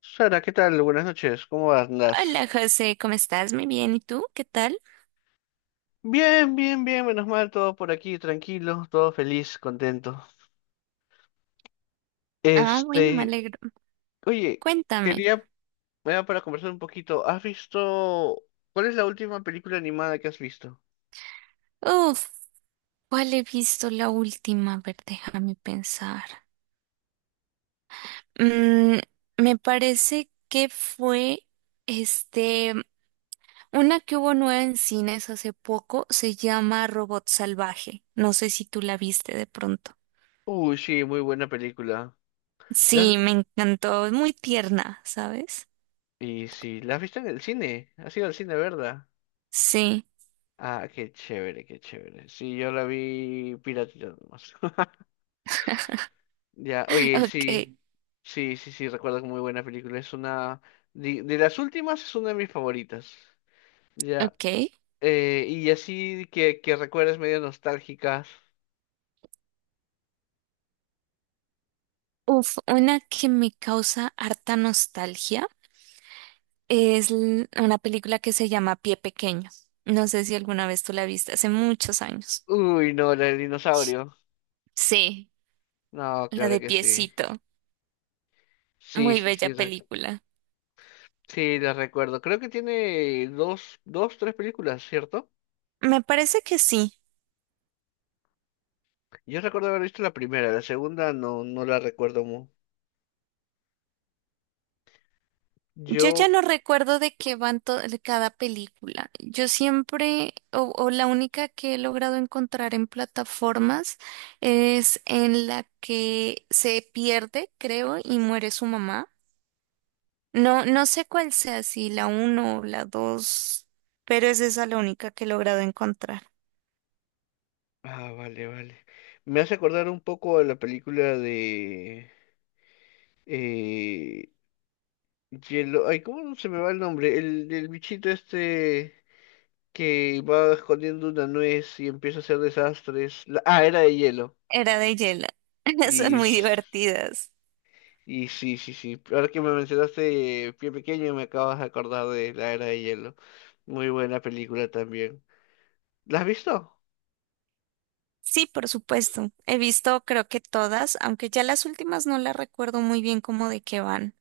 Sara, ¿qué tal? Buenas noches, ¿cómo Hola andas? José, ¿cómo estás? Muy bien. ¿Y tú? ¿Qué tal? Bien, bien, bien, menos mal, todo por aquí, tranquilo, todo feliz, contento. Ah, bueno, me Este, alegro. oye, Cuéntame. quería, bueno, para conversar un poquito, ¿cuál es la última película animada que has visto? Uf, ¿Cuál he visto la última? A ver, déjame pensar. Mm, me parece que fue este, una que hubo nueva en cines hace poco, se llama Robot Salvaje. No sé si tú la viste de pronto. Uy, sí, muy buena película. ¿La- has- Sí, me encantó, es muy tierna, ¿sabes? Y sí, ¿la has visto en el cine? ¿Has ido al cine, verdad? Sí, Ah, qué chévere, qué chévere. Sí, yo la vi piratita nomás. Ya, oye, ok, sí, sí, sí, sí, recuerdo que muy buena película. Es una, de las últimas es una de mis favoritas. Ya, ok. Y así que recuerdas medio nostálgicas. Una que me causa harta nostalgia. Una película que se llama Pie Pequeño. No sé si alguna vez tú la viste, hace muchos años. Uy, no, la del dinosaurio. Sí. No, La claro de que sí. Piecito. Sí, Muy sí, bella sí, película. sí, la recuerdo. Creo que tiene dos, tres películas, ¿cierto? Me parece que sí. Yo recuerdo haber visto la primera, la segunda no la recuerdo mucho. Yo ya Yo, no recuerdo de qué van to- de cada película. Yo siempre, o la única que he logrado encontrar en plataformas es en la que se pierde, creo, y muere su mamá. No, no sé cuál sea, si la uno o la dos, pero es esa la única que he logrado encontrar. ah, vale, vale. Me hace acordar un poco a la película de... Eh, hielo, ay, ¿cómo se me va el nombre? El bichito este que va escondiendo una nuez y empieza a hacer desastres. Ah, era de hielo. Era de Yela. Son Y, muy s- divertidas. y sí, sí, sí. Ahora que me mencionaste Pie Pequeño, me acabas de acordar de la era de hielo. Muy buena película también. ¿La has visto? Sí, por supuesto. He visto creo que todas, aunque ya las últimas no las recuerdo muy bien cómo de qué van,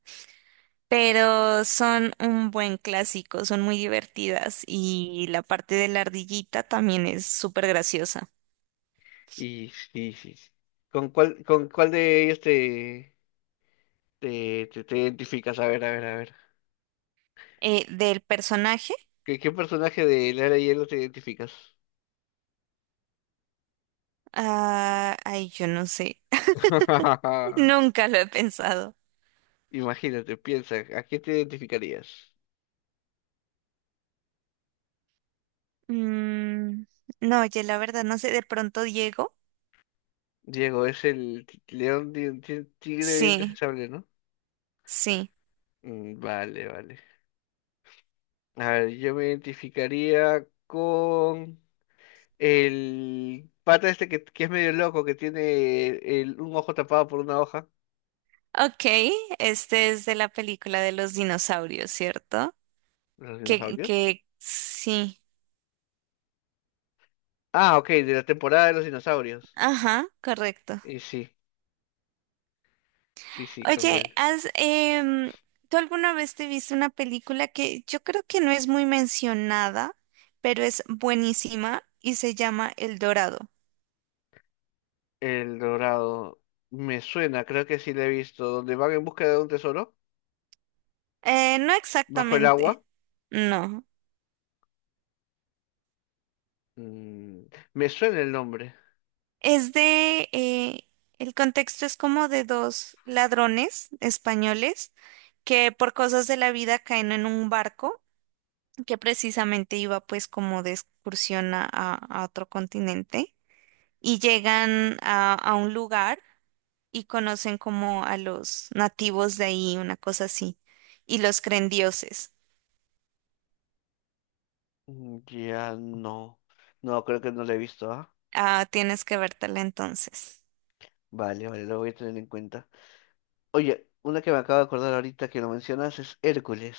pero son un buen clásico, son muy divertidas y la parte de la ardillita también es súper graciosa. Y sí, sí, sí. Con cuál de ellos te identificas? A ver, a ver, a ver. Del personaje, ¿Qué, qué personaje de la era de hielo te identificas? Yo no sé, nunca lo he pensado. Imagínate, piensa, ¿a qué te identificarías? Mm, no, oye, la verdad, no sé, de pronto Diego. Diego, es el león, tigre de dientes de Sí, sable, ¿no? sí. Mm, vale, vale. A ver, yo me identificaría con el pata este que es medio loco, que tiene un ojo tapado por una hoja. Ok, este es de la película de los dinosaurios, ¿cierto? ¿Los dinosaurios? Que sí. Ah, ok, de la temporada de los dinosaurios. Ajá, correcto. Y sí, sí, sí, con Oye, él. ¿Tú alguna vez te viste una película que yo creo que no es muy mencionada, pero es buenísima y se llama El Dorado? El Dorado. Me suena, creo que sí lo he visto. Donde van en busca de un tesoro, No bajo el exactamente, agua. no. Mm, me suena el nombre. Es de, eh, el contexto es como de dos ladrones españoles que por cosas de la vida caen en un barco que precisamente iba pues como de excursión a otro continente y llegan a un lugar y conocen como a los nativos de ahí, una cosa así, y los creen dioses. Mm, ya no. No, creo que no lo he visto, ¿ah? Ah, tienes que vértela entonces. Vale, vale, lo voy a tener en cuenta. Oye, una que me acabo de acordar ahorita que lo mencionas es Hércules.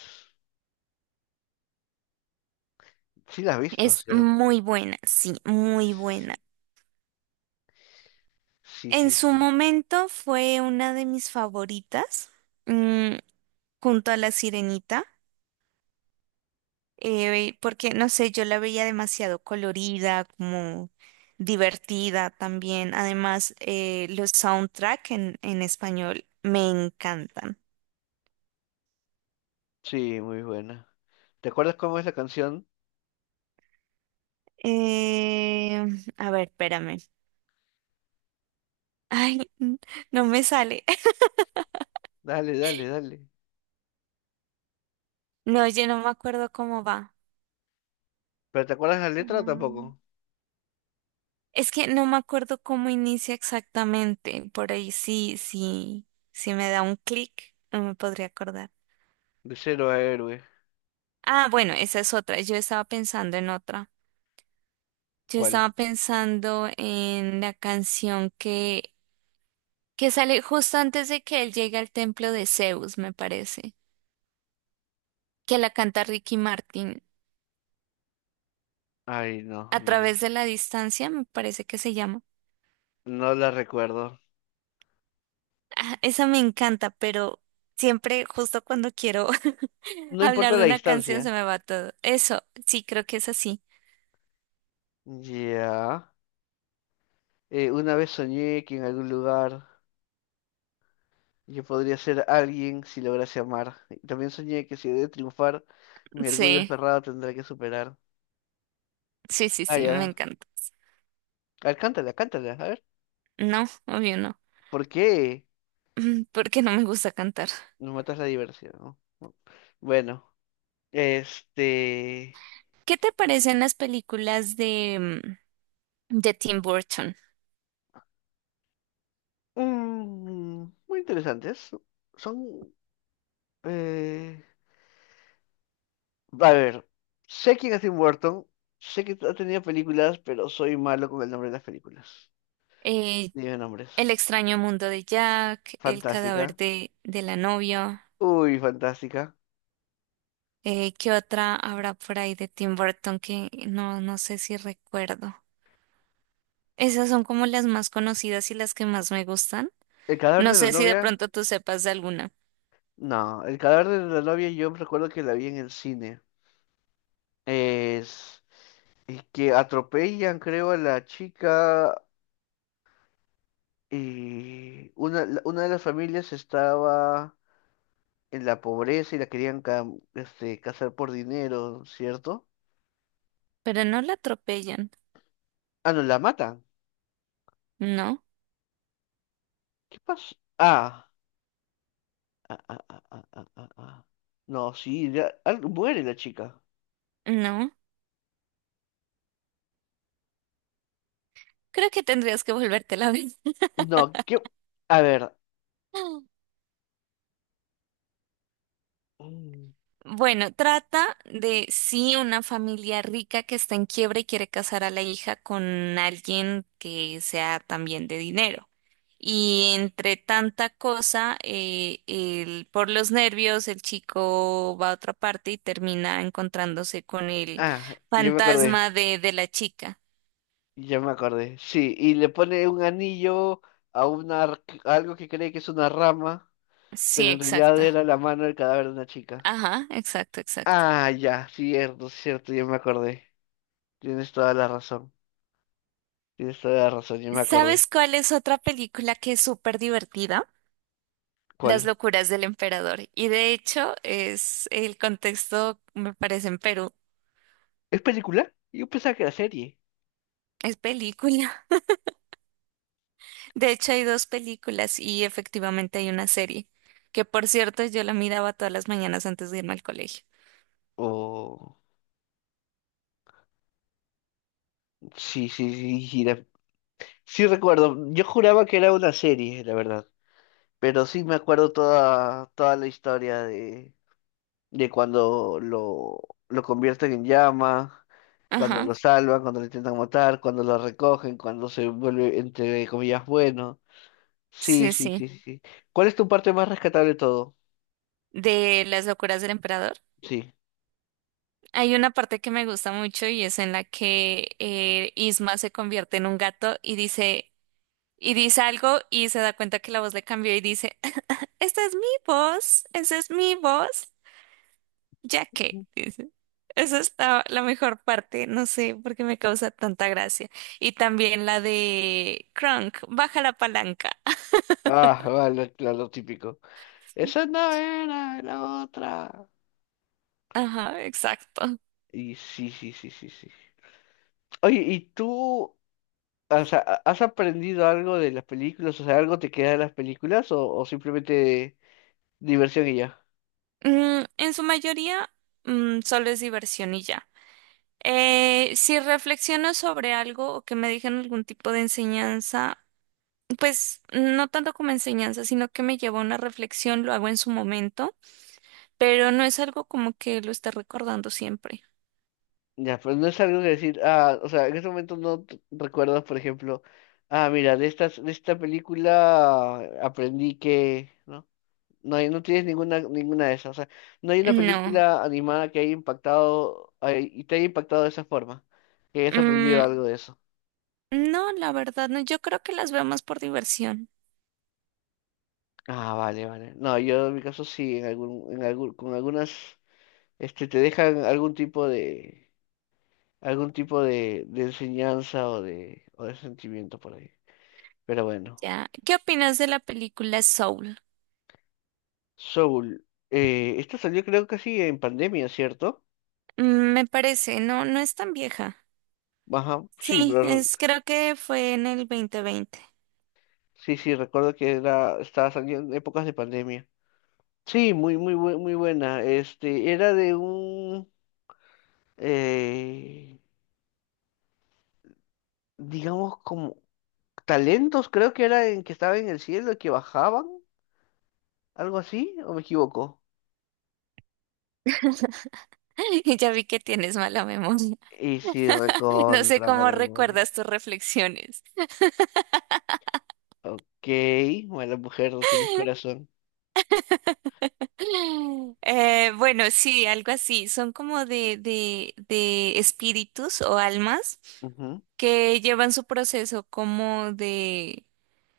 Sí la has visto, Es ¿cierto? muy buena, sí, Y muy buena. sí, sí, En sí, su sí. momento fue una de mis favoritas, mm, junto a La Sirenita, porque no sé, yo la veía demasiado colorida, como divertida también. Además, los soundtrack en español me encantan. Sí, muy buena. ¿Te acuerdas cómo es la canción? Eh, a ver, espérame. Ay, n- no me sale. Dale, dale, dale. No, yo no me acuerdo cómo va. ¿Pero te acuerdas la letra tampoco? Es que no me acuerdo cómo inicia exactamente. Por ahí sí, sí, sí me da un clic, no me podría acordar. De cero a héroe. Ah, bueno, esa es otra. Yo estaba pensando en otra. Yo ¿Cuál? estaba pensando en que sale justo antes de que él llegue al templo de Zeus, me parece. Que la canta Ricky Martin. Ay, no, A no, través de la distancia, me parece que se llama. no la recuerdo. Ah, esa me encanta, pero siempre justo cuando quiero No hablar importa de la una canción distancia. se me va todo. Eso, sí, creo que es así. Ya. Una vez soñé que en algún lugar yo podría ser alguien si lograse amar. Y también soñé que si he de triunfar, mi orgullo Sí, aferrado tendrá que superar. sí, sí, Ah, sí, me ya. encanta. A ver, cántala, cántala. A ver, No, obvio no. ¿por qué Porque no me gusta cantar. nos matas la diversión? ¿No? No. Bueno, este... ¿Qué te parecen las películas de Tim Burton? mm, muy interesantes. Son... eh, a ver, sé quién es Tim Burton, sé que ha tenido películas, pero soy malo con el nombre de las películas. Eh, Dime El nombres. extraño mundo de Jack, Fantástica. De la novia. Uy, fantástica. ¿Qué otra habrá por ahí de Tim Burton que no, no sé si recuerdo? Esas son como las más conocidas y las que más me gustan. ¿El cadáver No de la sé si de novia? pronto tú sepas de alguna, No, el cadáver de la novia yo recuerdo que la vi en el cine. Es, es que atropellan, creo, a la chica y una de las familias estaba en la pobreza y la querían este, casar por dinero, ¿cierto? pero no la atropellan. Ah, no, la matan. No, ¿Qué pasó? Ah, ah, ah, ah, ah, ah, ah, ah. No, sí, muere la chica. no. Creo que tendrías que volvértela a ver. No, ¿qué? A ver. Mm, Bueno, trata de sí una familia rica que está en quiebra y quiere casar a la hija con alguien que sea también de dinero. Y entre tanta cosa, por los nervios, el chico va a otra parte y termina encontrándose con el ah, yo me acordé. De la chica. Ya me acordé. Sí, y le pone un anillo a a algo que cree que es una rama, pero Sí, en realidad exacto. era la mano del cadáver de una chica. Ajá, exacto, exacto. Ah, ya, cierto, cierto, ya me acordé. Tienes toda la razón. Tienes toda la razón, ya me acordé. ¿Sabes cuál es otra película que es súper divertida? Las ¿Cuál? locuras del emperador. Y de hecho, es el contexto, me parece, en Perú. ¿Es película? Yo pensaba que era serie. Es película. De hecho, hay dos películas y efectivamente hay una serie, que por cierto yo la miraba todas las mañanas antes de irme al colegio. Oh, sí, sí, sí, sí, sí recuerdo. Yo juraba que era una serie, la verdad. Pero sí me acuerdo toda, toda la historia de cuando lo convierten en llama, cuando Ajá, lo salvan, cuando lo intentan matar, cuando lo recogen, cuando se vuelve, entre comillas, bueno. Sí, sí, sí, sí, sí. sí, sí. ¿Cuál es tu parte más rescatable de todo? De las locuras del emperador. Sí. Hay una parte que me gusta mucho y es en la que Isma se convierte en un gato y dice algo y se da cuenta que la voz le cambió y dice, "Ah, esta es mi voz, esa es mi voz. Ya que", Ujú. dice. Esa es la mejor parte, no sé por qué me causa tanta gracia. Y también la de Crunk, baja la palanca. Ah, vale, claro, lo típico. Esa no era la otra. Ajá, exacto. Y sí, sí, sí, sí, sí. Oye, ¿y tú, o sea, has aprendido algo de las películas? O sea, ¿algo te queda de las películas o simplemente diversión y ya? En su mayoría, solo es diversión y ya. Si reflexiono sobre algo o que me dejen algún tipo de enseñanza, pues no tanto como enseñanza, sino que me lleva a una reflexión, lo hago en su momento, pero no es algo como que lo esté recordando siempre. Ya, pero no es algo que decir, ah, o sea, en ese momento no recuerdas, por ejemplo, ah, mira, de de esta película aprendí que, ¿no? No hay, no tienes ninguna, ninguna de esas, o sea, no hay una No. película animada que haya impactado, ay, y te haya impactado de esa forma, que hayas aprendido Mm, algo de eso. no, la verdad no. Yo creo que las vemos por diversión. Ah, vale, vale. No, yo en mi caso sí, en algún, con algunas, este, te dejan algún tipo de, algún tipo de enseñanza o de sentimiento por ahí. Pero bueno. Ya. ¿Qué opinas de la película Soul? Soul, esto salió creo que sí en pandemia, ¿cierto? Mm, me parece, no, no es tan vieja. Ajá, sí, Sí, pero es, creo que fue en el 2020. sí, sí, recuerdo que estaba saliendo en épocas de pandemia. Sí, muy, muy, muy buena. Este, era de eh, digamos, como talentos, creo que era en que estaba en el cielo, que bajaban, algo así, ¿o me equivoco? Y ya vi que tienes mala memoria. Y sí, No sé recontra cómo para la memoria. recuerdas tus reflexiones. Ok, bueno, mujer, no tienes corazón. Bueno, sí, algo así. Son como de espíritus o almas Ujú, que llevan su proceso como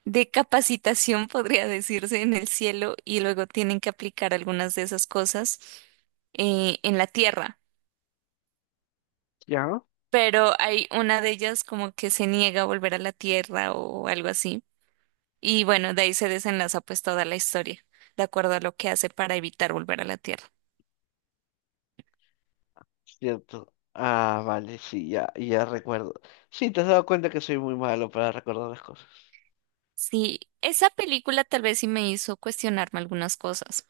de capacitación, podría decirse, en el cielo y luego tienen que aplicar algunas de esas cosas en la tierra. ¿ya? Pero hay una de ellas como que se niega a volver a la tierra o algo así. Y bueno, de ahí se desenlaza pues toda la historia, de acuerdo a lo que hace para evitar volver a la tierra. Cierto. Ah, vale, sí, ya, ya recuerdo. Sí, te has dado cuenta que soy muy malo para recordar las cosas. Sí, esa película tal vez sí me hizo cuestionarme algunas cosas.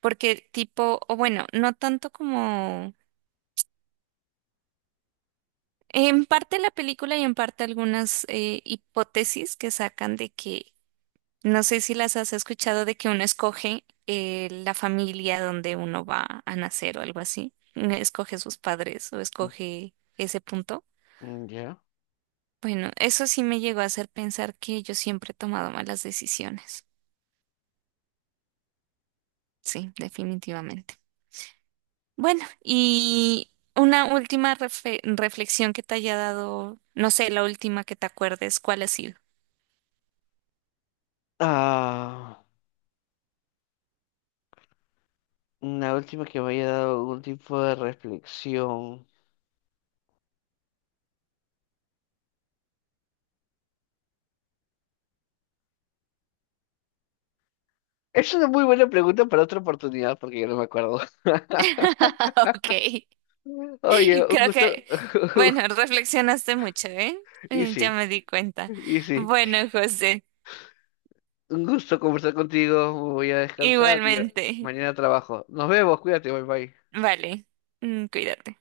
Porque tipo, o bueno, no tanto como en parte la película y en parte algunas hipótesis que sacan de que, no sé si las has escuchado, de que uno escoge la familia donde uno va a nacer o algo así. Uno escoge sus padres o Mm, escoge ese punto. mm, ya. Bueno, eso sí me llegó a hacer pensar que yo siempre he tomado malas decisiones. Sí, definitivamente. Bueno, y una última reflexión que te haya dado, no sé, la última que te acuerdes, ¿cuál ha sido? Ah, una última que me haya dado algún tipo de reflexión. Es una muy buena pregunta para otra oportunidad porque yo no me acuerdo. Ok. Oye, un Creo gusto. que, bueno, reflexionaste mucho, ¿eh? Y Ya sí, me di cuenta. y sí. Bueno, José, Un gusto conversar contigo. Voy a descansar y igualmente. mañana trabajo. Nos vemos, cuídate, bye bye. Vale, cuídate.